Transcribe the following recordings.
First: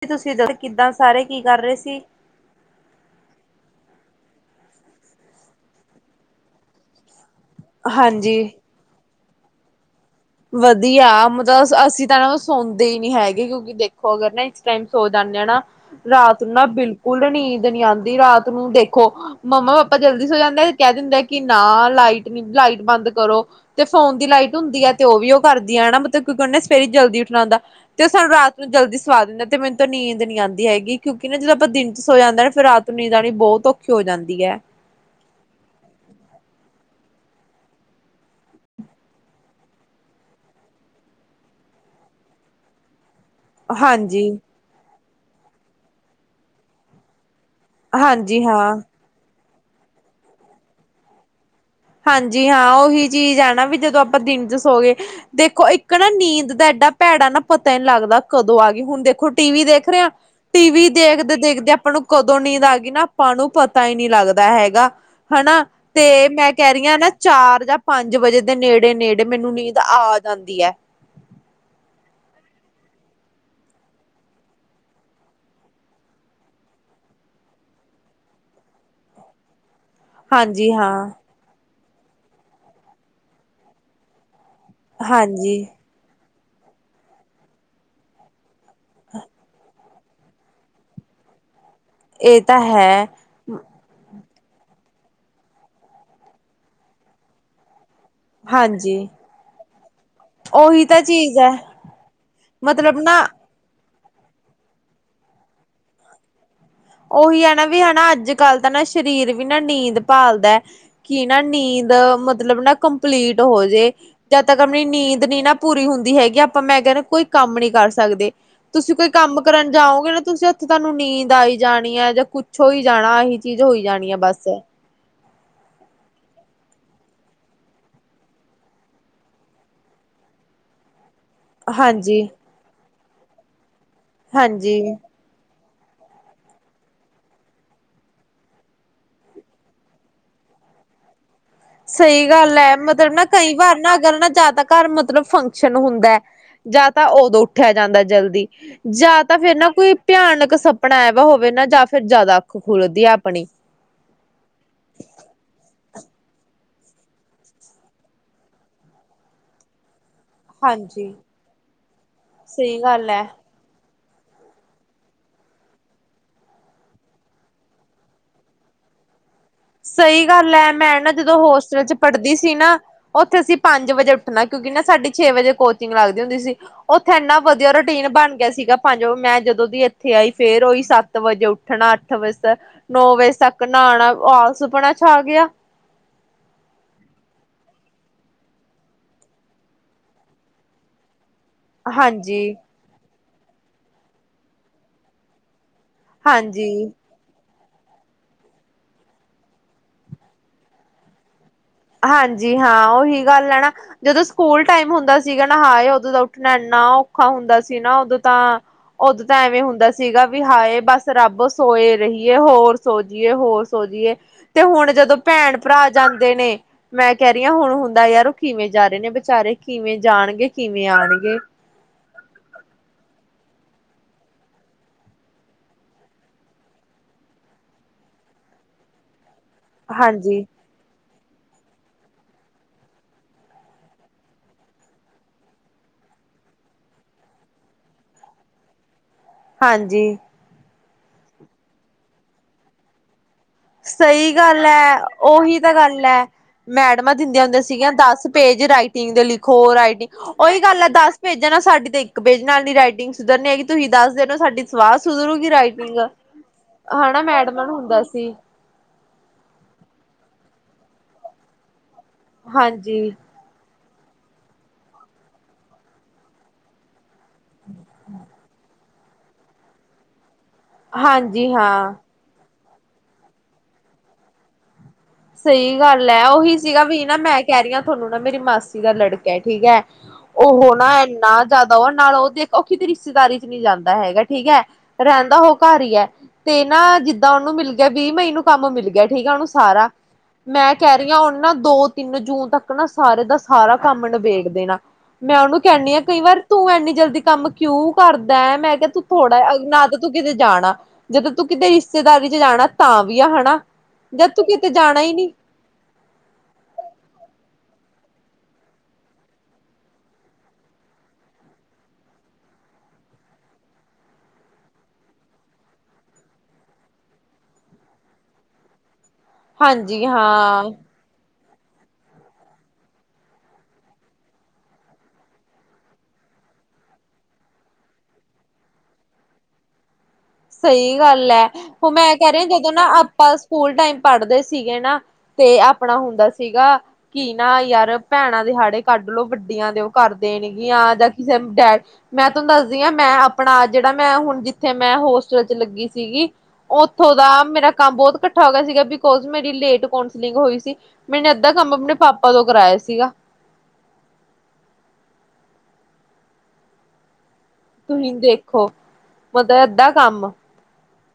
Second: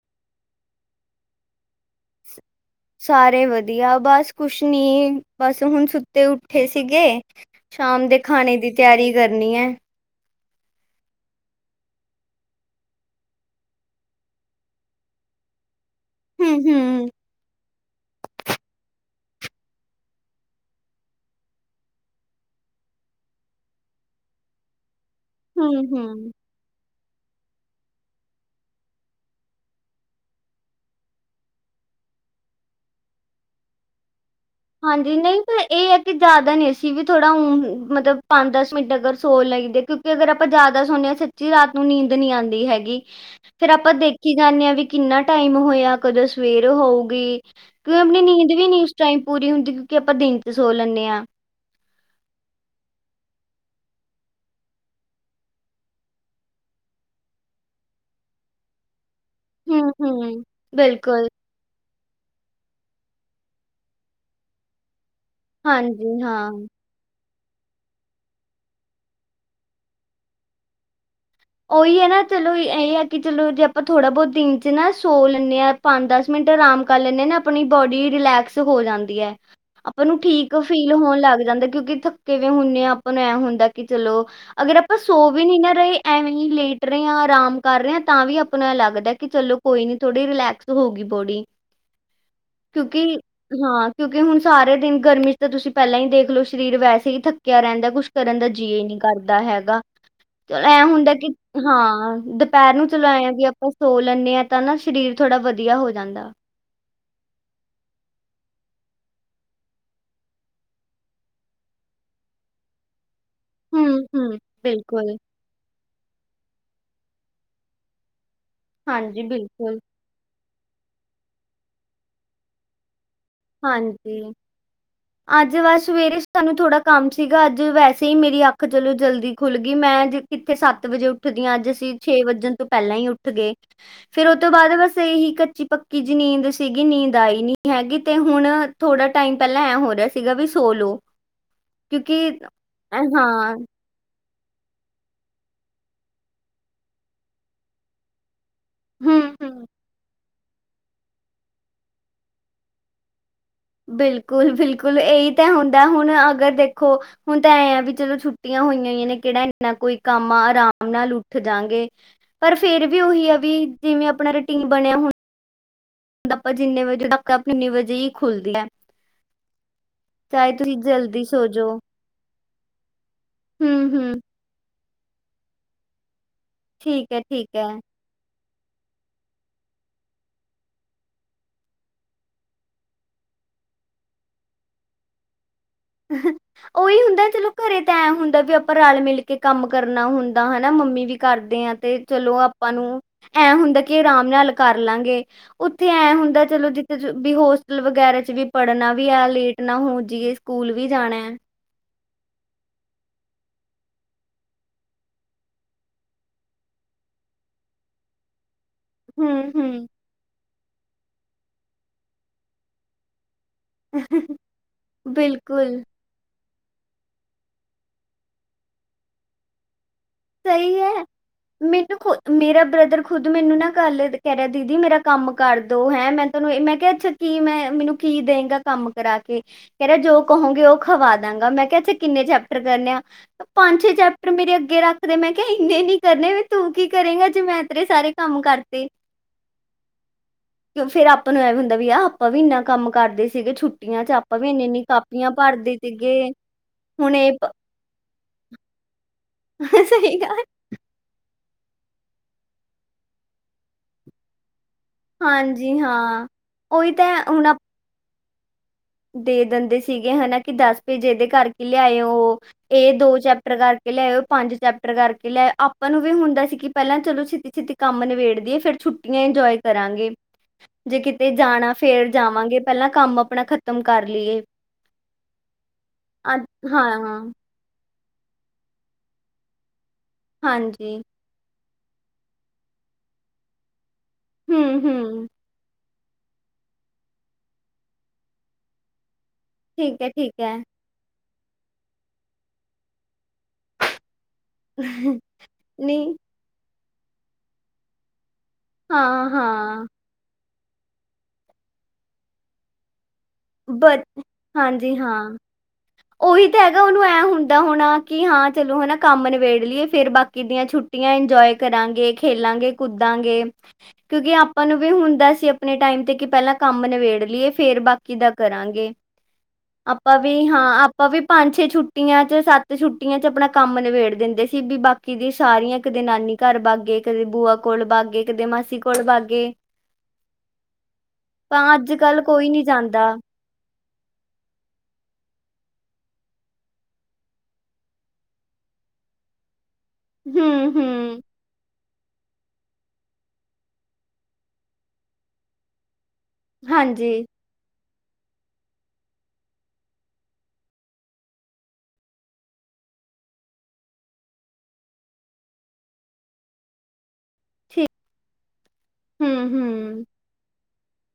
ਕੀ ਤੁਸੀਂ ਦੱਸੋ ਕਿੱਦਾਂ ਸਾਰੇ ਕੀ ਕਰ ਰਹੇ ਸੀ ਸਾਰੇ ਵਧੀਆ ਬਸ ਕੁਛ ਨੀ ਬਸ ਹੁਣ ਸੁੱਤੇ ਉੱਠੇ ਸੀਗੇ ਸ਼ਾਮ ਦੇ ਹਾਂਜੀ। ਖਾਣੇ ਦੀ ਤਿਆਰੀ ਕਰਨੀ ਏ ਵਧੀਆ ਮਤਲਬ ਅਸੀਂ ਤਾਂ ਨਾ ਸੌਂਦੇ ਹੀ ਨੀ ਹੈਗੇ ਕਿਉਂਕਿ ਦੇਖੋ ਅਗਰ ਨਾ ਟੈਮ ਸੋ ਜਾਂਦੇ ਨਾ ਰਾਤ ਨੂੰ ਨਾ ਹੂੰ-ਹੂੰ, ਬਿਲਕੁਲ ਨੀਂਦ ਨੀ ਆਉਂਦੀ ਰਾਤ ਨੂੰ ਦੇਖੋ ਮੰਮਾ ਪਾਪਾ ਜਲਦੀ ਸੋ ਜਾਂਦੇ ਤੇ ਕਹਿ ਦਿੰਦੇ ਆ ਕਿ ਨਾ ਲਾਈਟ ਨੀ ਲਾਈਟ ਬੰਦ ਕਰੋ ਤੇ ਫੋਨ ਦੀ ਲਾਈਟ ਹੁੰਦੀ ਹੈ ਤੇ ਉਹ ਵੀ ਉਹ ਕਰਦੀ ਹਾਂ ਮਤਲਬ ਹੂੰ-ਹੂੰ। ਕਿ ਕਹਿੰਦੇ ਸਵੇਰੇ ਹੀ ਜਲਦੀ ਉੱਠਣਾ ਹੁੰਦਾ ਤੇ ਉਹ ਸਾਨੂੰ ਰਾਤ ਨੂੰ ਜਲਦੀ ਸਵਾ ਦਿੰਦੇ ਤੇ ਮੈਨੂੰ ਤੋਂ ਨੀਂਦ ਨਹੀਂ ਆਂਦੀ ਹੈਗੀ ਕਿਉਂਕਿ ਨਾ ਜਦੋਂ ਆਪਾਂ ਦਿਨ ਚ ਸੋ ਜਾਂਦਾ ਨਾ ਫਿਰ ਰਾਤ ਨੂੰ ਨੀਂਦ ਆਣੀ ਬਹੁਤ ਔਖੀ ਹੋ ਜਾਂਦੀ ਹੈ ਹਾਂਜੀ ਨਹੀਂ ਪਰ ਇਹ ਹੈ ਕਿ ਜ਼ਿਆਦਾ ਨੀ ਅਸੀਂ ਵੀ ਥੋੜ੍ਹਾ ਉਂ ਮਤਲਬ ਪੰਜ ਦਸ ਮਿੰਟ ਅਗਰ ਸੋ ਲਈਦੇ ਕਿਉਂ ਕਿ ਅਗਰ ਆਪਾਂ ਜਿਆਦਾ ਸੋਦੇ ਹਾਂ ਸੱਚੀ ਰਾਤ ਨੂੰ ਨੀਂਦ ਨੀ ਆਉਂਦੀ ਹੈਗੀ ਫੇਰ ਆਪਾਂ ਹਾਂਜੀ, ਦੇਖੀ ਜਾਂਦੇ ਹਾਂ ਵੀ ਕਿੰਨਾ ਟਾਈਮ ਹੋਇਆ ਕਦੋਂ ਸਵੇਰ ਹੋਊਗੀ ਕਿਉਂਕਿ ਆਪਣੀ ਹਾਂਜੀ ਨੀਂਦ ਵੀ ਹਾਂ। ਨੀ ਉਸ ਟਾਈਮ ਪੂਰੀ ਹੁੰਦੀ ਕਿਉਂਕਿ ਆਪਾਂ ਦਿਨ ਤੇ ਸੋ ਲੈਂਦੇ ਆ ਹਾਂਜੀ ਹਾਂ ਉਹੀ ਚੀਜ਼ ਹੈ ਨਾ ਵੀ ਜਦੋਂ ਆਪਾਂ ਦਿਨ ਚ ਸੋ ਗਏ ਦੇਖੋ ਇੱਕ ਨਾ ਨੀਂਦ ਦਾ ਐਡਾ ਭੈੜਾ ਨਾ ਪਤਾ ਹੀ ਲੱਗਦਾ ਕਦੋਂ ਆ ਗਈ ਹੁਣ ਦੇਖੋ ਟੀ ਵੀ ਦੇਖ ਰਹੇ ਆ ਹੂੰ-ਹੂੰ, ਟੀ ਵੀ ਬਿਲਕੁਲ ਦੇਖਦੇ ਦੇਖਦੇ ਆਪਾਂ ਨੂੰ ਕਦੋਂ ਨੀਦ ਆ ਗਈ ਨਾ ਆਪਾਂ ਨੂੰ ਪਤਾ ਹੀ ਨਹੀਂ ਲੱਗਦਾ ਹੈਗਾ ਹਨਾ ਹਾਂਜੀ ਤੇ ਹਾਂ। ਮੈਂ ਦੇਖਦੀ ਆ ਨਾ ਚਾਰ ਜਾਂ ਪੰਜ ਵਜੇ ਦੇ ਨੇੜੇ ਨੇੜੇ ਮੈਨੂੰ ਨੀਂਦ ਆ ਜਾਂਦੀ ਹੈ ਉਹੀ ਹੈ ਨਾ ਚਲੋ ਇਹ ਆ ਕਿ ਚਲੋ ਜੇ ਆਪਾਂ ਥੋੜਾ ਬਹੁਤ ਦਿਨ ਚ ਨਾ ਸੌ ਲੈਂਨੇ ਆ ਪੰਜ ਦਸ ਮਿੰਟ ਆਰਾਮ ਕਰ ਲੈਂਨੇ ਆ ਨਾ ਆਪਣੀ ਬੋਡੀ ਰਿਲੈਕਸ ਹੋ ਜਾਂਦੀ ਹੈ ਆਪਾਂ ਨੂੰ ਠੀਕ ਹਾਂਜੀ ਫੀਲ ਹਾਂ ਹੋਣ ਲੱਗ ਜਾਂਦਾ ਕਿਉਂਕਿ ਥ ਕਿਵੇਂ ਹੁੰਨੇ ਆ ਆਪਾਂ ਨੂੰ ਐਂ ਹੁੰਦਾ ਕਿ ਚਲੋ ਅਗਰ ਆਪਾਂ ਸੋ ਵੀ ਨੀ ਹਾਂਜੀ ਨਾ ਰਹੇ ਐਵੇਂ ਹੀ ਲੇਟ ਰਹੇ ਹਾਂ ਆਰਾਮ ਕਰ ਰਹੇ ਹ ਤਾਂ ਵੀ ਆਪਾਂ ਨੂੰ ਇਹ ਲੱਗਦਾ ਕਿ ਚਲੋ ਕੋਈ ਨੀ ਥੋੜ੍ਹੀ ਰਿਲੈਕਸ ਹੋ ਗਈ ਬੋਡੀ ਇਹ ਤਾਂ ਕਿਉਂਕਿ ਹੈ ਹਾਂ ਕਿਉਂਕਿ ਹੁਣ ਸਾਰੇ ਦਿਨ ਗਰਮੀ ਚ ਤਾਂ ਤੁਸੀਂ ਪਹਿਲਾਂ ਹੀ ਦੇਖ ਲੋ ਸਰੀਰ ਵੈਸੇ ਹੀ ਥੱਕਿਆ ਰਹਿੰਦਾ ਕੁਛ ਸਾਡੇ ਅੰਡਰ ਜੀ ਜੀਅ ਨੀਂ ਹਾਂਜੀ ਕਰਦਾ ਹੈਗਾ। ਚਲੋ ਉਹੀ ਐਂ ਤਾਂ ਹੁੰਦਾ ਕਿ ਚੀਜ਼ ਹੈ ਹਾਂ, ਦੁਪੈਰ ਨੂੰ ਮਤਲਬ ਨਾ ਚਲਾਯਾ ਵੀ ਸੋ ਲੈਂਨੇ ਆਂ, ਤਾਂ ਨਾ ਸਰੀਰ ਥੋੜ੍ਹਾ ਵਧੀਆ ਹੋ ਜਾਂਦਾ। ਓਹੀ ਐਨਾ ਵੀ ਹੈਨਾ, ਅੱਜ ਕੱਲ੍ਹ ਤਾਂ ਨਾ ਸਰੀਰ ਵੀ ਨਾ ਨੀਂਦ ਪਾਲਦਾ। ਕਿ ਨਾ ਨੀਂਦ ਮਤਲਬ ਨਾ ਕੰਪਲੀਟ ਹੂੰ, ਹੋਜੇ, ਹੂੰ, ਜਦ ਤੱਕ ਆਪਣੀ ਬਿਲਕੁਲ। ਨੀਂਦ ਨੀ ਨਾ ਪੂਰੀ ਹੁੰਦੀ ਹੈਗੀ, ਆਪਾਂ ਮੈਂ ਕੈਂਣਾ ਕੋਈ ਕੰਮ ਨੀ ਕਰ ਸਕਦੇ। ਤੁਸੀਂ ਕੋਈ ਹਾਂਜੀ, ਕੰਮ ਕਰਨ ਬਿਲਕੁਲ। ਜਾਓਗੇ ਨਾ, ਤੁਸੀਂ ਤਾਨੂੰ ਨੀਂਦ ਆਈ ਜਾਣੀ ਏ ਜਾਂ ਕੁੱਛੋ ਹੋਈ ਜਾਣਾ ਏਹੀ। ਹਾਂਜੀ। ਅੱਜ ਬਸ ਸਵੇਰੇ ਸਾਨੂੰ ਥੋੜਾ ਕੰਮ ਸੀਗਾ, ਅੱਜ ਵੈਸੇ ਈ ਮੇਰੀ ਅੱਖ ਚਲੋ ਜਲਦੀ ਖੁੱਲਗੀ, ਮੈਂ ਕਿੱਥੇ ਸੱਤ ਵਜੇ ਉੱਠਦੀਆਂ। ਅੱਜ ਅਸੀਂ ਹਾਂਜੀ ਛੇ ਵੱਣ ਤੋਂ ਪੈਂਲਾਂ ਈਂ ਉੱਠ ਗਏ। ਫੇਰ ਓ ਤੋਂ ਬਾਦ ਹਾਂਜੀ ਬਸ ਇਹੀ ਕੱਚੀ-ਪੱਕੀ ਜੀ ਨੀਂਦ ਸੀਗੀ, ਨੀਂਦ ਆਈ ਨੀਂ ਹੈਗੀ। ਤੇ ਹੁਣ ਥੋੜਾ ਟਾਈਮ ਪੈਲਾਂ ਐਂ ਹੋ ਰੇਯਾ ਸੀਗਾ, ਵੀ ਸੋ ਲੋ। ਕਿਉਂਕਿ ਸਈ ਗੱਲ ਐ, ਹਾਂ, ਮਤਲਬ ਨਾ ਕਈ ਵਾਰ ਨਾ ਅਗਰ ਨਾ ਜਾਦਾ ਘਰ ਮਤਲਬ ਫੰਕਸ਼ਨ ਹੁੰਦਾ ਜਾਂ ਤਾਂ ਓਦੋਂ ਉੱਠੇਆ ਜਾਂਦਾ ਜਲਦੀ ਜਾਂ ਹੂੰ, ਤਾਂ ਤਾਂ ਹੂੰ। ਫੇਰ ਨਾ ਕੋਈ ਭਿਆਨਕ ਸਪਨਾ ਆਵੇ ਦਾ ਹੋਵੇ ਨਾ ਜਾਂ ਫੇਰ ਜਾਦਾ ਅੱਖ ਖੁਲਦੀ ਐ ਅਪਣੀ। ਬਿਲਕੁਲ-ਬਿਲਕੁਲ, ਇਹੀ ਤੇ ਹੁੰਦਾ ਹੁਣ ਅਗਰ ਦੇਖੋ ਹੁਣ ਤਾਂ ਐਂ ਆ ਵੀ ਚਲੋ ਛੁੱਟੀਆਂ ਹੋਈਆਂ ਨੇ ਕੇੜਾ ਏਨਾ ਕੋਈ ਕੰਮ ਆ। ਰਾਮ ਹਾਂਜੀ ਨਾਲ ਉੱਠ ਜਾਂਗੇ ਪਰ ਸਹੀ ਫੇਰ ਵੀ ਗੱਲ ਹੈ ਓਹੀ ਆ ਵੀ ਜਿਵੇਂ ਆਪਣਾ ਰੂਟੀਨ ਬਣਿਆ ਹੁੰਦਾ ਆਪਾਂ ਜਿੰਨੇ ਵਜੇ ਆਖ ਆਪਾਂ ਇੰਨੀ ਵਜੇ ਹੀ ਖੁੱਲਦੀਏ। ਸਈ ਗੱਲ ਐ, ਮੈਂ ਨਾ ਜਲਦੀ ਜਦੋਂ ਸੋ ਜੋ ਹੋਸਟਲ ਚ ਪੜਦੀ ਸੀ ਨਾ ਓਥੇ ਅਸੀਂ ਹੂੰ, ਪੰਜ ਵਜੇ ਹੂੰ ਉੱਠਣਾ, ਕਿਉਂਕਿ ਨਾ ਸਾਡੀ ਛੇ ਵਜੇ ਕੋਚਿੰਗ ਲੱਗਦੀ ਹੁੰਦੀ ਸੀ। ਓਥੇ ਠੀਕ ਐ, ਏਨਾ ਠੀਕ ਐ। ਵਧੀਆ ਰੂਟੀਨ ਬਨ ਗਯਾ ਸੀਗਾ। ਪੰਜ ਓ ਮੈਂ ਜਦੋਂ ਦੀ ਏਥੇ ਆਈ ਫੇਰ ਓਈ ਸੱਤ ਵਜੇ ਉੱਠਣਾ, ਅੱਠ ਵਜੇ ਤ ਨੌ ਵਜੇ ਤੱਕ ਨਾਣਾ ਆਲ ਸੁਪਨਾ ਛਾ ਗਿਆ। [inaudible] ਓਹੀ ਹੁੰਦਾ ਚਲੋ ਘਰੇ ਤਾਂ ਐਂ ਹੁੰਦਾ ਵੀ ਆਪਾਂ ਰਲ-ਮਿਲ ਕੇ ਕੰਮ ਕਰਨਾ ਹੁੰਦਾ ਹੈਨਾ, ਮੰਮੀ ਵੀ ਕਰਦੇ ਐਂ। ਤੇ ਚਲੋ, ਹਾਂਜੀ, ਆਪਾਂ ਨੂੰ ਐਂ ਹੁੰਦਾ ਕਿ ਆਰਾਮ ਨਾਲ ਕਰ ਲਾਂਗੇ। ਉੱਥੇ ਐਂ ਹੁੰਦਾ ਹਾਂਜੀ, ਚਲੋ ਜਿੱਥੇ ਵੀ ਹੋਸਟਲ ਵਗੈਰਾ ਚ ਵੀ ਪੜ੍ਹਨਾ ਵੀ ਆ ਲੇਟ ਨਾ ਹੋ ਜੀਏ। ਸਕੂਲ ਵੀ ਜਾਣਾ। ਹਾਂਜੀ ਹਾਂ ਓਹੀ ਗੱਲ ਐ ਨਾਂ। ਜਦੋਂ ਸਕੂਲ ਟਾਈਮ ਹੁੰਦਾ ਸੀਗਾ ਨਾ ਹਾਏ! ਓਦੋਂ ਦਾ ਉੱਠਣਾ ਏਨਾ ਔਖਾ ਹੁੰਦਾ ਸੀ ਨਾ, ਓਦੋਂ ਤਾਂ ਓਦੋਂ ਹੂੰ ਤਾਂ ਐਵੇਂ ਹੂੰ ਹੁੰਦਾ ਸੀਗਾ ਵੀ ਹਾਏ! ਬਸ ਰੱਬ ਸੋਏ ਰਹੀਏ ਹੋਰ ਸੋ ਜੀਏ ਹੋਰ। ਸੋ ਜੀਏ ਤੇ ਹੁਣ ਜਦੋਂ ਬਿਲਕੁਲ ਭੈਣ-ਭਰਾ ਜਾਂਦੇ ਨੇ ਮੈਂ ਕੈ ਰਿਆਂ ਹੁਣ ਹੁੰਦਾ ਯਾਰ ਓ ਕਿਵੇਂ ਜਾ ਰੇਨੇ, ਵਿਚਾਰੇ ਕਿਵੇਂ ਜਾਨਗੇ ਰ ਸਹੀ ਕਿਵੇਂ ਹੈ ਆਣਗੇ? ਮੈਨੂੰ ਖੁ ਮੇਰਾ ਬ੍ਰਦਰ ਖੁੱਦ ਮੈਨੂੰ ਨਾ ਕੱਲ ਕੈ ਰੇਯਾ ਦੀਦੀ, ਮੇਰਾ ਕੰਮ ਕਰ ਦੋ ਹੈਂ ਮੈਂ ਤੋਨੂੰ ਏ, ਮੈਂ ਕੇਯਾ ਅੱਛਾ, ਕੀ ਮੈਂ ਮੈਨੂੰ ਕੀ ਦਏਂਗਾ ਕੰਮ ਕਰਾ ਕੇ, ਕੈ ਰੇਯਾ ਜੋ ਹਾਂਜੀ, ਕਹੋਗੇ ਓ ਖਵਾ ਦਾਂਗਾ, ਮੈਂ ਕੇਯਾ ਫੇਰ ਕਿੰਨੇ ਚੈਪਟਰ ਕਰਨੇ ਆ ਪੰਜ-ਛੇ ਚੈਪਟਰ ਮੇਰੇ ਅੱਗੇ ਰੱਖ ਮੈਂ ਕੇਯਾ ਇੰਨੇ ਨੀ ਕਰਨੇ ਵੀ ਤੂੰ ਕੀ ਕਰੇਗਾ, ਜੇ ਮੈਂ ਤੇਰੇ ਸਾਰੇ ਕੰਮ ਕਰਤੇ? ਹਾਂਜੀ। ਫ਼ੇਰ ਆਪਾਂ ਨੂੰ ਏਵੀ ਹੁੰਦਾ ਵੀ ਆ ਆਪਾਂ ਵੀ ਇੰਨਾ ਕੰਮ ਕਰਦੇ ਸੀਗੇ ਛੁੱ ਸਈ ਗੱਲ ਐ, ਓਹੀ ਤਾਂ ਗੱਲ ਸੀਗੇ ਐ, ਹੁਣ ਮੈਡਮਾਂ ਇਹ ਦਿੰਦੀਆਂ ਪ ਹੁੰਦੀ ਸੀਗੀਆਂ, ਦਸ ਪੇਜ ਰਾਈਟਿੰਗ ਦੇ ਲਿਖੋ ਰਾਈਟਿੰਗ ਓਈ ਗੱਲ ਐ ਦਸ ਪੇਜਾ ਨਾਲ ਸਾਡੀ ਤੇ ਇੱਕ ਪੇਜ ਨਾਲ ਨੀਂ ਰਾਈਟਿੰਗ ਸੁਧਰਨੀ ਹੈਗੀ, ਤੁਸੀਂ ਦੱਸ ਦੇ ਸਾਡੀ ਸਵਾਹ ਸੁਧਰੂਗੀ ਹਾਂਜੀ ਰਾਈਟਿੰਗ ਹਾਂ ਉਹੀ ਤਾਂ ਹਨਾ, ਹੈ ਹੁਣ ਮੈਡਮਾਂ ਨੂੰ ਹੁੰਦਾ ਸੀ। ਦੇ ਦਿੰਦੇ ਸੀਗੇ ਹਨਾ, ਕਿ ਦੱਸ ਪੇਜ ਏਦੇ ਕਰਕੇ ਲਿਆਯੋ ਏ ਹਾਂਜੀ ਦੋ ਚੈਪ ਕਰਕੇ ਲਿਆਇਓ, ਪੰਜ ਚੈਪਟਰ ਕਰਕੇ ਲਿਆਓ। ਆਪਾਂ ਨੂੰ ਵੀ ਹੁੰਦਾ ਸੀ ਕਿ ਪਹਿਲਾਂ ਚਲੋ ਛਿੱਤੀ-ਛਿੱਤੀ ਕੰਮ ਨਿਬੇੜਦੀਏ ਫੇਰ ਛੁੱਟੀਆਂ ਇੰਜੋਏ ਕਰਾਂਗੇ। ਜੇ ਕਿਤੇ ਹਾਂਜੀ ਜਾਣਾ ਹਾਂ ਫੇਰ ਜਾਵਾਂਗੇ, ਪਹਿਲਾਂ ਕੰਮ ਆਪਣਾ ਖ਼ਤਮ ਕਰ ਲੀਏ। ਸਈ ਗੱਲ ਐ, ਓਹੀ ਸੀਗਾ ਵੀ ਨਾ ਮੈਂ ਕੈਅ ਰੀ ਆਂ ਤੁਹਨੂੰ ਨਾ ਮੇਰੀ ਮਾਸੀ ਦਾ ਲੜਕਾ ਏ। ਠੀਕ ਐ, ਓਹੋ ਨਾਂ ਹਾਂਜੀ ਇੰਨਾ ਜ਼ਿਆਦਾ ਓ ਨਾਲ ਓ ਦੇਖ ਓ ਕਿਤੇ ਰਿਸ਼ਤੇਦਾਰੀ ਚ ਨਈਂ ਜਾਂਦਾ ਹੈਗਾ। ਠੀਕ ਐ। ਹੂੰ ਹੂੰ ਰੈਂਦਾ ਓ ਘਰ ਈ ਐ। ਤੇ ਨਾਂ ਜਿੱਦਾਂ ਓਨੂੰ ਮਿਲ ਗਿਆ ਵੀਹ ਮਈ ਨੂੰ ਕੰਮ ਮਿਲ ਗਿਆ ਠੀਕ ਐ ਓਨੂੰ ਸਾਰਾ। ਠੀਕ ਠੀਕ ਐ। ਮੈਂ ਕੈਅ ਰੀ ਆਂ ਉਣ ਨਾਂ ਦੋ-ਤਿੰਨ ਜੂਨ ਤੱਕ ਨਾ ਸਾਰੇ ਦਾ ਸਾਰਾ ਕੰਮ ਨਬੇੜ ਮੈਂ ਓਨੂੰ ਕੈਣੀ ਆਂ ਨਹੀਂ ਕਈ ਵਾਰ ਤੂੰ ਇੰਨੀ ਜਲਦੀ ਕੰਮ ਕਿਉਂ ਕਰਦੈ, ਮੈਂ ਤੇ ਤੂੰ ਹਾਂ ਥੋੜਾ ਹਾਂ ਨਾਂ ਤਾਂ ਤੂੰ ਕਿਤੇ ਜਾਣਾ, ਜਦੋਂ ਤੂੰ ਕਿਤੇ ਰਿਸ਼ਤੇਦਾਰੀ ਚ ਜਾਣਾ ਤਾਂ ਵੀ ਆ, ਹਨਾਂ। ਬਟ, ਹਾਂਜੀ ਹਾਂ। ਓਹੀ ਤਾਂ ਹੈਗਾ ਓਨੂੰ ਐਂ ਹੁੰਦਾ ਹੋਣਾ ਕਿ ਹਾਂ ਚਲੋ ਹਨਾਂ ਕੰਮ ਨਿਬੇੜ ਲਈਏ ਫੇਰ ਬਾਕੀ ਦੀਆਂ ਛੁੱਟ ਛੁੱਟੀਆਂ ਇੰਜੋਏ ਕਰਾਂਗੇ, ਖੇਲਾਂਗੇ, ਕੁਦਾਂਗੇ। ਕਿਉਂਕਿ ਆਪਾਂ ਨੂੰ ਵੀ ਹੁੰਦਾ ਸੀ ਆਪਣੇ ਟਾਈਮ ਤੇ ਕਿ ਪਹਿਲਾਂ ਕੰਮ ਨਿਬੇੜ ਲਈਏ ਫੇਰ ਬਾਕੀ ਕਿ ਦਾਂ ਕਰਾਂਗੇ ਆਪਾਂ ਵੀ, ਹਾਂ। ਆਪ ਪਾਂ ਵੀ ਪੰਜ-ਛੇ ਛੁੱਟੀਆਂ ਚ ਸੱਤ ਛੁੱਟੀਆਂ ਚ ਅਪਣਾ ਕੰਮ ਨਿਬੇੜ ਦਿੰਦੇ ਸੀ ਵੀ ਬਾਕ ਕਿਦੀ ਸਾਰੀਆਂ ਕਦੇ ਨਾਨੀ ਘਰ ਬਾਗੇ, ਕਦੇ ਬੂਆ ਕੋਲ ਬਾਗੇ, ਕਦੇ ਮਾਸੀ ਕੋਲ ਬਾਗੇ। ਸਈ ਗੱਲ ਐ, ਤਾਂ ਓ ਅੱਜ ਮੈਂ ਕੱਲ ਕੈਅ ਰੀ ਆਂ, ਕੋਈ ਨਹੀਂ ਜਦੋਂ ਨਾ ਜਾਂਦਾ ਆਪਾਂ ਸਕੂਲ ਟਾਈਮ ਪੜ੍ਹਦੇ ਸੀਗੇ ਨਾ ਤੇ ਆਪਣਾ ਹੁੰਦਾ ਸੀਗਾ ਕਿ ਨਾ ਯਾਰ ਭੈਣਾਂ ਦੇ ਹਾੜੇ ਕੱਢ ਲੋ ਵੱਡੀਆਂ ਦੇ ਓ ਕਰ ਦੇਣ ਹੂੰ ਗੀਆਂ ਜਾਂ ਹੂੰ ਕਿਸੇ ਨੂੰ ਡੈਡ ਮੈਂ ਤੁਨੂੰ ਦੱਸਦੀ ਆਂ, ਮੈਂ ਆਪਣਾ ਜੇੜਾ ਮੈਂ ਹੁਣ ਜਿੱਥੇ ਮੈਂ ਹੋਸਟਲ ਚ ਲੱਗੀ ਸੀਗੀ ਹਾਂਜੀ ਉੱਥੋਂ ਦਾ ਮੇਰਾ ਕੰਮ ਬੋਤ ਘਟ ਕੱਠਾ ਹੋ ਗਿਆ ਸੀਗਾ ਬਿਕੋਜ ਮੇਰੀ ਲੇਟ ਕੌਂਸਲਿੰਗ ਹੋਈ ਸੀ। ਮੈਂਨੇ ਅੱਧਾ ਕੰਮ ਆਪਣੇ ਪਾਪਾ ਤੋਂ ਕਰਾਇਆ ਸੀਗਾ। ਤੁਹੀਂ ਦੇਖੋ। ਹਂ, ਮਤਲਬ ਅੱਧਾ ਹਂ,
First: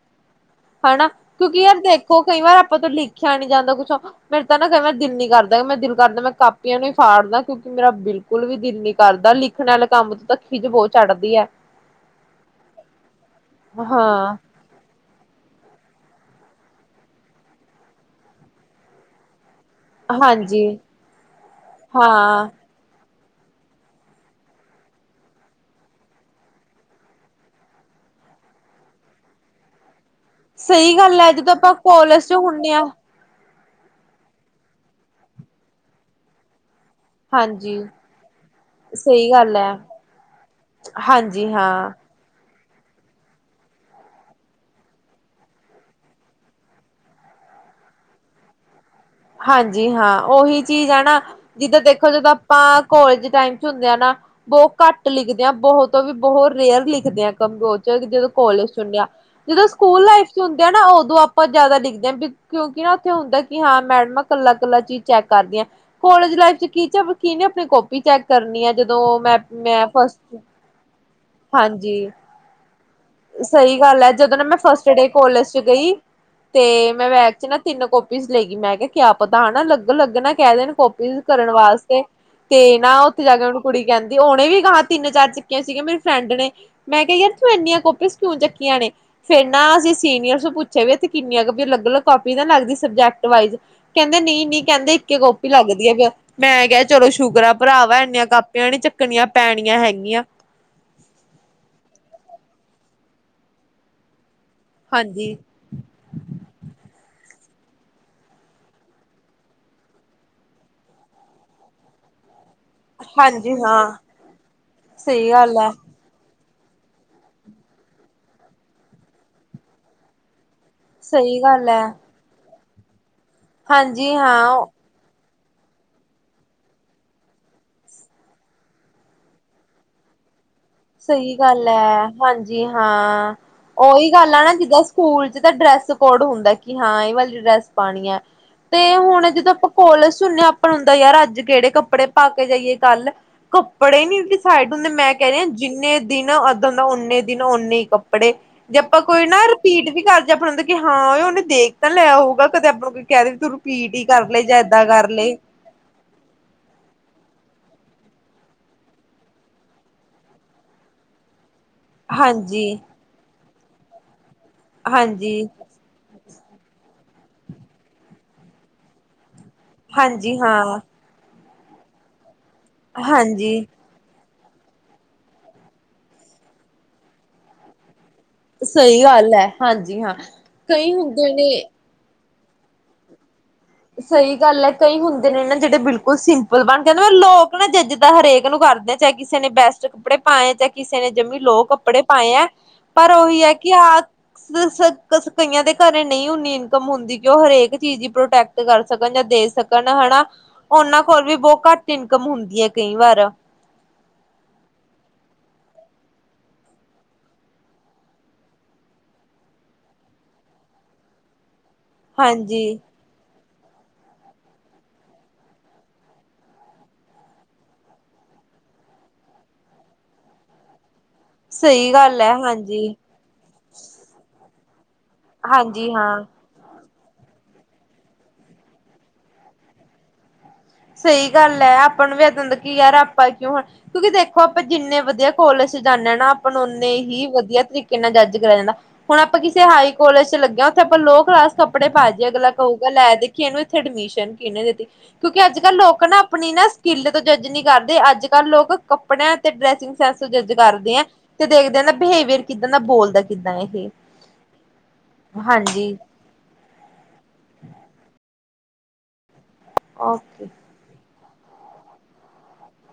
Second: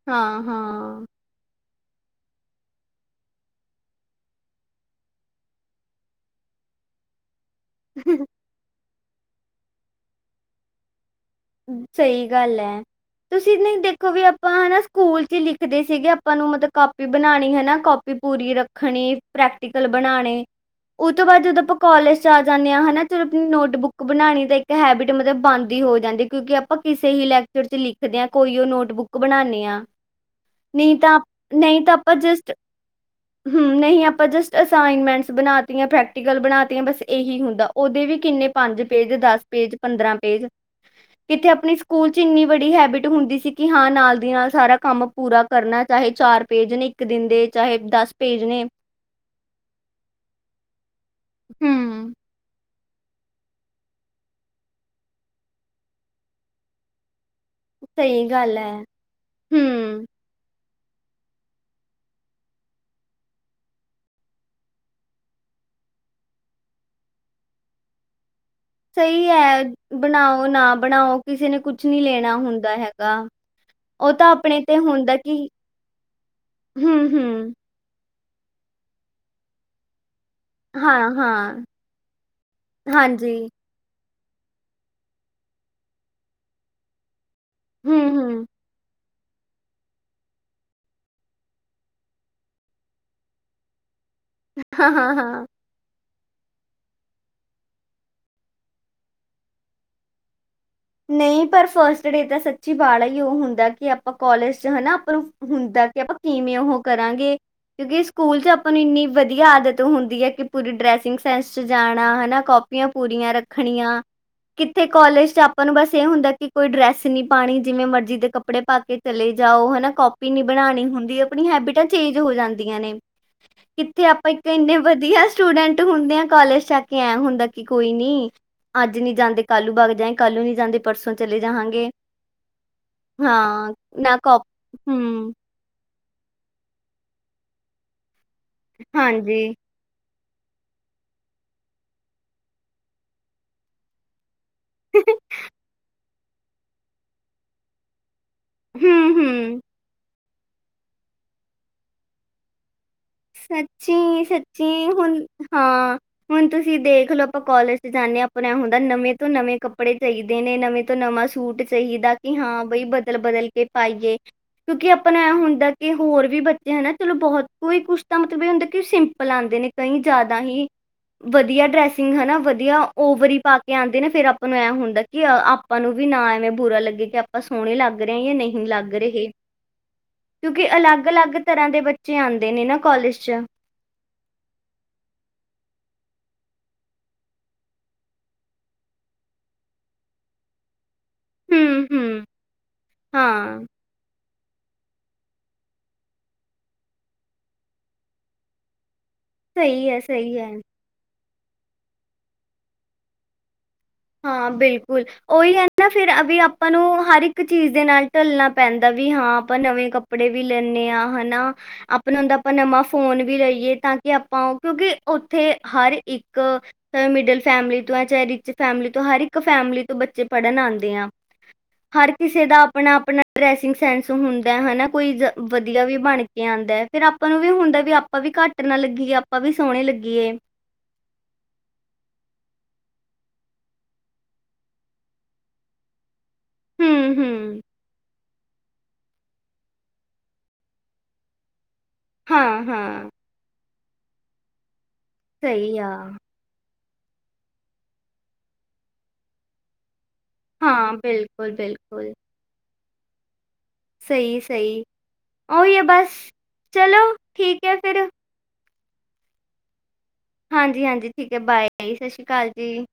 ਹਾਂ, ਹਾਂ। ਹਨਾਂ ਕਿਉਂਕਿ ਯਾਰ ਦੇਖੋ, ਕਈ ਵਾਰ ਆਪਾਂ ਤੋਂ ਲਿਖਿਆ ਨੀਂ ਜਾਂਦਾ ਕੁਛ ਮੇਰੇ ਤਾਂ ਨਾ ਕਦੇ ਦਿਲ ਨੀਂ ਕਰਦਾ, ਮੈਂ ਦਿਲ ਕਰਦਾ ਮੈਂ ਕਾਪੀਆਂ ਨੂੰ ਈ ਫਾੜ ਦਾਂ ਕਿਉਂਕਿ ਮੇਰਾ ਬਿਲਕੁਲ ਵੀ ਦਿਲ ਨੀਂ ਕਰਦਾ, ਲਿਖਣ ਆਲੇ ਕੰਮ ਚ ਤਾਂ ਖਿਝ ਬੋਤ ਚੜ੍ਹਦੀ ਆ। ਸਈ ਗੱਲ ਐ, ਤੁਸੀਂ ਨ੍ਹੀਂ ਦੇਖੋ ਵੀ ਹਾਂ ਆਪਾਂ ਹਨਾਂ ਸਕੂਲ ਚ ਈ ਲਿਖਦੇ ਸੀਗੇ ਆਪਾਂ ਨੂੰ, ਮਤਲਬ ਕਾਪੀ ਬਣਾਣੀ ਹਨਾਂ ਕਾੱਪੀ ਪੂਰੀ ਰੱਖਣੀ। ਪ੍ਰੈਕਟੀਕਲ ਬਣਾਣੇ ਹਾਂਜੀ ਓਤੋਂ ਬਾਅਦ ਜਦੋਂ ਆਪਾਂ ਕੋਲੇਜ ਚ ਆ ਹਾਂ ਜਾਂਣੇ ਆਂ ਹਨਾਂ ਚਲ ਆਪਣੀ ਨੋਟਬੁੱਕ ਬਣਾਣੀ ਤੇ ਇੱਕ ਹੈਬਿਟ ਮਤਲਬ ਬੰਦ ਈ ਹੋ ਜਾਂਦੀ। ਕਿਉਂਕਿ ਆਪਾਂ ਕਿਸੇ ਹੀ ਲੈਕਚਰ ਚ ਲਿਖਦੇ ਆਂ, ਕੋਈ ਓ ਨੋਟਬੁੱਕ ਬਣਾਣੇ ਆਂ। ਨਹੀਂ ਸਹੀ ਤਾਂ ਗੱਲ ਹੈ ਜਦੋਂ ਨਈਂ ਤਾਂ ਆਪਾਂ ਕੋਲਜ ਚ ਜਸਟ ਹੁੰਦੇ ਹਾਂ ਹਂ, ਨਹੀਂ ਆਪਾਂ ਜਸਟ ਅਸਾਈਨਮੈਂਟਸ ਬਣਾ ਤੀਆਂ, ਪ੍ਰੈਕਟੀਕਲ ਬਣਾਤੀਆਂ ਬਸ ਏਹੀ ਹੁੰਦਾ, ਹਾਂਜੀ ਓਦੇ ਵੀ ਕਿੰਨੇ ਪੰਜ ਪੇਜ, ਸਹੀ ਦਸ ਗੱਲ ਹੈ ਪੇਜ, ਪੰਦਰਾਂ ਪੇਜ ਕਿੱਥੇ ਹਾਂਜੀ ਆਪਣੀ ਹਾਂ ਸਕੂਲ ਚਿੰਨੀ ਵੜੀ ਹੈਬਿਟ ਹੁੰਦੀ ਸੀ ਕਿ ਹਾਂ ਨਾਲ ਦੀ ਨਾਲ ਸਾਰਾ ਕੰਮ ਪੂਰਾ ਕਰਨਾ ਚਾਹੇ ਚਾਰ ਪੇਜ ਨੇਂ ਇੱਕ ਦਿਨ ਦੇ ਚਾਹੇ ਦੱਸ ਪੇਜ ਨੇ ਹਾਂਜੀ ਹਾਂ, ਓਹੀ ਚੀਜ਼ ਐ ਨਾਂ। ਜਿੱਦਾਂ ਦੇਖੋ, ਹੂੰ। ਜਦੋਂ ਆਪਾਂ ਕੋਲੇਜ ਟਾਈਮ ਚ ਹੁੰਦੇ ਆ ਨਾਂ ਬੋਤ ਘੱਟ ਲਿਖਦੇ ਆਂ। ਬਹੁਤ ਵੀ ਬਹੁਤ ਰੇਅਰ ਲਿਖਦੇ ਆਂ ਸੰਗ ਬਹੁਤ ਚੜਦੀ ਸਹੀ ਜਦੋਂ ਗੱਲ ਕੋਲੇਜ ਹੈ। ਚੁਣਣੇ ਆਂ, ਜਦੋਂ ਸਕੂਲ ਹੂੰ, ਲਾਈਫ ਚੁਣਦੇ ਆ ਨਾ ਉਦੋਂ ਆਪਾਂ ਜਿਆਦਾ ਦਿਖਦੇ, ਕਿਉਂਕਿ ਨਾ ਉੱਥੇ ਹੁੰਦਾ ਕਿ ਹਾਂ ਮੈਡਮ ਮੈਂ ਕੱਲਾ ਕੱਲਾ ਚੀਜ਼ ਚੈੱਕ ਕਰਦੀ ਹਾਂ, ਕੋਲੇਜ ਲਾਈਫ 'ਚ ਟੀਚਰ ਕੀਹਨੇ ਆਪਣੀ ਕਾਪੀ ਚੈੱਕ ਕਰਨੀ ਹੈ ਸਈ ਹੈ ਬਣਾਓ ਨਾ ਬਣਾਓ ਕਿਸੇ ਨੇ ਕੁਛ ਨੀ ਹਾਂਜੀ ਲੈਣਾ ਹੁੰਦਾ ਹੈਗਾ ਸਹੀ ਗੱਲ ਹੈ ਉਹ ਤਾਂ ਜਦੋਂ ਨਾ ਮੈਂ ਆਪਣੇ ਤੇ ਫਸਟ ਡੇ ਹੁੰਦਾ ਕਿ ਕੋਲੇਜ 'ਚ ਗਈ ਤੇ ਹੂੰ, ਮੈਂ ਬੈਗ 'ਚ ਹੂੰ, ਨਾ ਤਿੰਨ ਕੋਪੀਜ਼ ਲੇ ਗਈ ਮੈਂ ਕਿਹਾ ਕਿਆ ਪਤਾ ਆ ਨਾ ਅਲੱਗ ਲੱਗਣ ਕਹਿ ਦੇਣ ਹਾਂ, ਕਾੱਪੀਸ ਕਰਨ ਹਾਂ, ਵਾਸਤੇ, ਤੇ ਨਾ ਉੱਥੇ ਹਾਂਜੀ, ਜਾ ਕੇ ਉਹਨੂੰ ਕੁੜੀ ਕਹਿੰਦੀ ਉਹਨੇ ਵੀ ਗਾਹਾਂ ਤਿੰਨ- ਚਾਰ ਚੁੱਕੀਆਂ ਸੀਗੀਆਂ ਮੇਰੀ ਫਰੈਂਡ ਨੇ ਮੈਂ ਕਿਹਾ ਯਾਰ ਤੂੰ ਇੰਨੀਆਂ ਕਾਪ ਹੂੰ, ਕਾਪੀਸ ਕਿਉੰ ਹੂੰ, ਚੱਕੀਆਂ ਨੇ ਫਿਰ ਨਾ ਅਸੀਂ ਸੀਨੀਅਰਸ ਨੂੰ ਪੁੱਛਿਆ ਵੀ ਇਥੇ ਕਿੰਨੀਆਂ ਕੁ ਅਲੱਗ ਅਲੱਗ ਕਾਪੀਸ ਲੱਗਦੀਆਂ ਸਬਜੈਕਟ ਵਾਈਜ਼ ਕਹਿੰਦੇ ਨਹੀਂ ਨਹੀਂ ਹਾਂ, ਕਹਿੰਦੇ ਇੱਕ ਹਾਂ, ਹੀ ਹਾਂ। ਕਾਪੀ ਲੱਗਦੀ ਯ ਮੈਂ ਕਿਹਾ ਚਲੋ ਸ਼ੁਕਰ ਆ ਭਰਾਵਾ ਇੰਨੀਆਂ ਕਾਪੀਆਂ ਨੀ ਚੱਕਣੀਆਂ ਪੈਣੀਆਂ ਹੈਗੀਆਂ ਨਹੀਂ ਪਰ ਫਸਟ ਡੇ ਤਾਂ ਸੱਚੀ ਬਾਲਾ ਹੀ ਉਹ ਹੁੰਦਾ ਕਿ ਅਪ ਆਪਾਂ ਕੋਲੇਜ 'ਚ ਹਨਾ ਆਪਾਂ ਹਾਂਜੀ ਹੁੰਦਾ ਕਿ ਆਪਾਂ ਕਿਵੇਂ ਉਹ ਕਰਾਂਗੇ ਕਿਉਂਕਿ ਸਕੂਲ 'ਚ ਆਪਾਂ ਨੂੰ ਇੰਨੀ ਵਧੀਆ ਆਦਤ ਹੁੰਦੀ ਏ ਕਿ ਪੂਰੀ ਡਰੈਸਿੰਗ ਸੈਂਸ 'ਚ ਜਾਣਾ ਹਨਾ ਕੋਪ ਕਾਪੀਆਂ ਪੂਰੀਆਂ ਹਾਂਜੀ ਹਾਂ ਰੱਖਣੀਆਂ ਕਿੱਥੇ ਕਾਲਜ ਸਹੀ 'ਚ ਆਪ ਗੱਲ ਹੈ, ਬਸ ਇਹ ਹੁੰਦਾ ਕਿ ਕੋਈ ਡਰੈਸ ਨੀ ਪਾਉਣੀ ਜਿਵੇਂ ਮਰਜ਼ੀ ਦੇ ਕੱਪੜੇ ਪਾ ਕੇ ਚਲੇ ਜਾਓ ਹਨਾ ਕਾੱਪੀ ਨੀ ਬਣਾਉਣੀ ਹੁੰਦੀ ਸਹੀ ਆਪਣੀ ਗੱਲ ਹੈ, ਹੈਬਿਟਾਂ ਚੇਂਜ ਹੋ ਜਾਂਦੀਆਂ ਨੇ, ਕਿੱਥੇ ਹਾਂਜੀ ਆਪਾਂ ਇੱਕ ਹਾਂ। ਇੰਨੇ ਵਧੀਆ 'ਚ ਸਟੂਡੈਂਟ ਹੁੰਦੇ ਆ ਕਾਲਜ ਜਾ ਕੇ ਐਂ ਹੁੰਦਾ ਕੀ ਕੋਈ ਨੀ ਅੱਜ ਨੀ ਜਾਂਦੇ ਕਲ ਨੂੰ ਬਗ ਜਾਂਗੇ ਕੱਲ ਨਹੀ ਜਾਂਦੇ ਸਹੀ ਗੱਲ ਹੈ ਹਾਂਜੀ ਹਾਂ ਉਹੀ ਗੱਲ ਆ ਨਾ ਜਿੱਦਾਂ ਸਕੂਲ 'ਚ ਤੇ ਡਰੈਸ ਕੋਡ ਹੁੰਦਾ ਕਿ ਹਾਂ ਇਹ ਵਾਲੀ ਡਰੈਸ ਪਾਣੀ ਹੈ, ਤੇ ਹੁਣ ਹਾਂਜੀ ਜਦੋਂ ਕੋਲੇਜ ਸੁਣਿਆ ਆਪਾਂ ਹੁੰਦਾ ਯਾਰ ਅੱਜ ਕਿਹੜੇ ਕੱਪੜੇ ਪਾ ਕੇ ਜਾਈਏ ਕਲ ਕੱਪੜੇ ਨੀ ਡਿ ਸਾਈਡ ਹੁੰਦੇ ਮੈਂ ਕਹਿ ਰਹੀ ਜਿੰਨੇ ਦਿਨ ਏਦਾ ਹੁੰਦਾ ਉਨੇ ਦਿਨ ਓਨੇ ਹੀ ਕੱਪ ਕੱਪੜੇ ਜੇ ਆਪਾਂ ਹੂੰ ਕੋਈ ਨਾ ਹੂੰ ਰਿਪੀਟ ਵੀ ਕਰ ਜੇ ਆਪਾਂ ਕਿ ਹਾਂ ਉਹ ਉਹਨੇ ਦੇਖ ਤਾਂ ਲਿਆ ਹੋਊਗਾ ਕਦੇ ਆਪਣਾ ਕੋਈ ਕਹਿ ਦੇ ਤੂੰ ਰਿਪੀਟ ਹੀ ਸੱਚੀ ਕਰ ਲੇ ਜਾਂ ਸੱਚੀ ਏਦਾਂ ਕਰ ਹੁਣ ਲਏ ਹਾਂ ਹੁਣ ਤੁਸੀਂ ਦੇਖ ਲਓ ਆਪਾਂ ਕਾਲਜ 'ਚ ਜਾਂਦੇਂ ਹਾਂ ਆਪਣਾਂ ਹੁੰਦਾ ਨਵੇਂ ਤੋਂ ਨਵੇਂ ਕੱਪੜੇ ਚਾਹੀਦੇ ਨੇਂ। ਨਵੇਂ ਤੋਂ ਨਵਾਂ ਸ਼ੂਟ ਚਾਹੀਦਾ ਕਿ ਹਾਂ ਹਾਂਜੀ। ਬਈ ਬਦਲ- ਬਦਲ ਕੇ ਪਾਈਏ। ਕਿਉਂਕਿ ਆਪਣਾ ਐਹ ਹਾਂਜੀ, ਹੁੰਦਾ। ਕਿ ਹੋਰ ਵੀ ਬੱਚੇ ਹਨਾ। ਚਲੋ ਬਹੁਤ ਕੋਈ ਕੁੱਛ ਤਾਂ ਮੱਤਲਬ ਇਹ ਹੁੰਦਾ ਕਿ ਸਿੰਪਲ ਆਂਦੇ ਨੇ। ਕਈ ਹਾਂਜੀ ਜ਼ਿਆਦਾ ਹੀ ਹਾਂ, ਵਧੀਆਂ ਡਰੈਸਿੰਗ ਹਨਾ। ਵਧੀਆਂ ਓਵਰੀ ਪਾ ਹਾਂਜੀ ਕੇ ਆਂਦੇ ਨੇ। ਫਿਰ ਅਪ ਉਹਨੂੰ ਐਂ ਹੁੰਦਾਂ ਕਿ ਆਪਾਂ ਨੂੰ ਵੀ ਨਾ ਐਂਵੇਂ ਬੁਰਾ ਲੱਗੇ। ਕਿ ਆਪਾਂ ਸੋਹਣੇ ਲੱਗ ਰਹੇ ਜਾਂ ਨਹੀਂ। ਲੱਗ ਸਹੀ ਰਹੀ। ਗੱਲ ਹੈ, ਹਾਂਜੀ ਹਾਂ। ਕਿਉਂਕਿ ਕਈ ਅਲੱਗ- ਹੁੰਦੇ ਅਲੱਗ ਨੇ ਤਰ੍ਹਾਂ ਦੇ ਬੱਚ। ਬੱਚੇ ਆਂਦੇ ਨੇ ਨਾ ਕਾਲਜ਼ 'ਚ। ਸਹੀ ਗੱਲ਼ ਹੈ ਕਈ ਹੁੰਦੇ ਨੇ ਨਾ ਜਿਹੜੇ ਬਿਲਕੁੱਲ ਸਿੰਪਲ ਬਣਦੇ। ਔਰ ਲੋਕ ਨਾ ਜੱਜ ਤਾਂ ਹਰੇਕ ਨੂੰ ਕਰਦੇ। ਚਾਹੇ ਕਿਸੇ ਨੇ ਬੈਸਟ ਕੱਪੜੇ ਪਾਣੇ ਜੇ ਕਿਸੇ ਨੇ ਜਮੀ ਲੋਅ ਕੱਪੜੇ ਪਾਏ ਐਂ। ਪਰ ਉਹੀ ਹੈ ਕਿ ਆਹ ਸ ਸ ਕਈਆਂ ਦੇ ਘਰੇਂ ਨਹੀਂ ਹੁੰਦੀਂ ਇਨਕਮ ਹੁੰਦੀਂ ਕਿ ਉਹ ਹਰੇਕ ਚੀਜ਼ ਪ੍ਰੋਟੈਕ ਪ੍ਰੋਟੈਕ ਕਰ ਸਕਣ ਜਾਂ ਦੇ ਸਕਣ ਸਹੀ ਹੈ, ਹਨਾ। ਸਹੀ ਹੈ। ਉਹਨਾਂ ਕੋਲ਼ ਵੀ ਬਹੁਤ ਘੱਟ ਇਨਕਮ ਹੁੰਦੀਂ ਏ ਕਈ ਵਾਰ ਹਾਂ ਬਿਲਕੁਲ। ਉਹੀ ਹੈ ਨਾ ਫੇਰ ਅਵੀ ਆਪਾਂ ਨੂੰ ਹਰ ਇੱਕ ਚੀਜ਼ ਦੇ ਨਾਲ਼ ਢਲਣਾ ਪੈਂਦਾਂ ਵੀ ਹਾਂ ਆਪਾਂ ਨਵੇਂ ਕੱਪੜੇ ਕੱਪੜੇ ਵੀ ਲੈਂਨੇ ਹਾਂ ਹਨਾ। ਆਪਾਂ ਨੂੰ ਹੁੰਦਾਂ ਆਪਾਂ ਹਾਂਜੀ, ਨਵਾਂ ਫ਼ੋਨ ਵੀ ਲਈਏ ਤਾਂ ਕਿ ਆਪਾਂ। ਕਿਉਂਕਿ ਉੱਥੇ ਹਰ ਇੱਕ ਚਾਹੇ ਮਿਡਲ ਫੈਮਲੀ ਤੋਂ ਹੈਂ। ਚਾਹੇ ਰਿਚ ਫੈਮਿਲੀ ਤੋਂ। ਹਰ ਇੱਕ ਫੈਮਿਲੀ ਤੋਂ ਬੱਚੇ ਪੜ੍ਹਨ ਆਂਦੇ ਆ। ਸਹੀ ਹਰ ਗੱਲ ਹੈ, ਕਿਸੇ ਦਾ ਹਾਂਜੀ। ਆਪਣਾ- ਆਪਣਾ। ਡਰੈਸਿੰਗ ਸੈਂਸ ਹੁੰਦਾ ਹਨਾ। ਕੋਈ ਵਧੀਆ ਹਾਂਜੀ ਵੀ ਹਾਂ। ਬਣ ਕੇ ਆਂਦਾ ਫੇਰ ਆਪਾਂ ਨੂੰ ਵੀ ਹੁੰਦਾ। ਵੀ ਆਪਾਂ ਵੀ ਘੱਟ ਨਾ ਲੱਗੀਏ। ਆਪਾਂ ਵੀ ਸੋਹਣੇ ਲੱਗੀਏ। ਸਈ ਗੱਲ ਐ ਆਪਾਂ ਨੂੰ ਵੀ ਏਦਾਂ ਦਾ ਕਿ ਯਾਰ ਆਪਾਂ ਕਿਉਂ ਹੁਣ ਕਿਉਂਕਿ ਦੇਖੋਂ ਆਪਾਂ ਜਿੰਨੇਂ ਵਧੀਆਂ ਕਾਲੇਜ਼ ਚ ਜਾਂਣੇ ਹਾਂ ਨਾ ਆਪ ਆਪ ਨੂੰ ਓਨੇ ਹੁੰ, ਹੀ ਹੁੰ। ਵਧੀਆਂ ਤਰੀਕ਼ੇ ਨਾਲ਼ ਜੱਜ ਕਰਏਆ ਜਾਂਦਾਂ। ਹੁਣ ਆਪਾਂ ਕਿਸ਼ੇ ਹਾਈ ਕਾਲਜ਼ ਚ ਲੱਗੇਂ ਆ, ਓਥੇ ਆਪਾਂ ਲੋਅ ਕਲਾਸ ਕੱਪੜੇ ਪਾ ਜੀਏ ਅਗਲਾ ਕੳਗਾ ਹਾਂ-ਹਾਂ, ਲ਼ੈ ਦੇਖ ਕਿ ਏਹਨੂੰ ਇੱਥੇਂ ਐਡਮਿਸ਼ਨ ਕਿਹਨੇ ਦਿੱਤੀ, ਕਿਉਂਕਿ ਅੱਜ਼-ਕੱਲ ਸਹੀ ਆ, ਲੋਕ ਨਾ। ਆਪਣੀਂ ਨਾ ਸਕਿੱਲ ਤੋਂ ਜੱਜ ਨੀਂ ਕਰਦੇਂ, ਅੱਜ਼-ਕੱਲ੍ਹ ਲੋਕ ਕੱਪੜੇਆਂ ਤੇ ਡਰੈਸਿੰਗ ਡਰੈੱਸ ਜੱਜ ਹਾਂ ਕਰਦੇਂ ਐਂ, ਤੇ ਦੇਖਦੇ ਨੇ, ਬਿਲਕੁਲ-ਬਿਲਕੁਲ, ਬਿਹੇਵੀਅਰ ਕਿੱਦਾਂ ਦਾ ਬੋਲਦਾਂ ਕਿੱਦਾਂ ਏਹ ਸਹੀ-ਸਹੀ ਉਹੀ ਐ ਬਸ, ਚਲੋਂ ਠੀਕ ਐ ਫੇਰ ਔ। ਹਾਂਜੀ-ਹਾਂਜੀ ਠੀਕ ਐ ਬਾਏ ਸਸ਼ ਸ਼੍ਰੀ ਕਾਲ ਜੀ।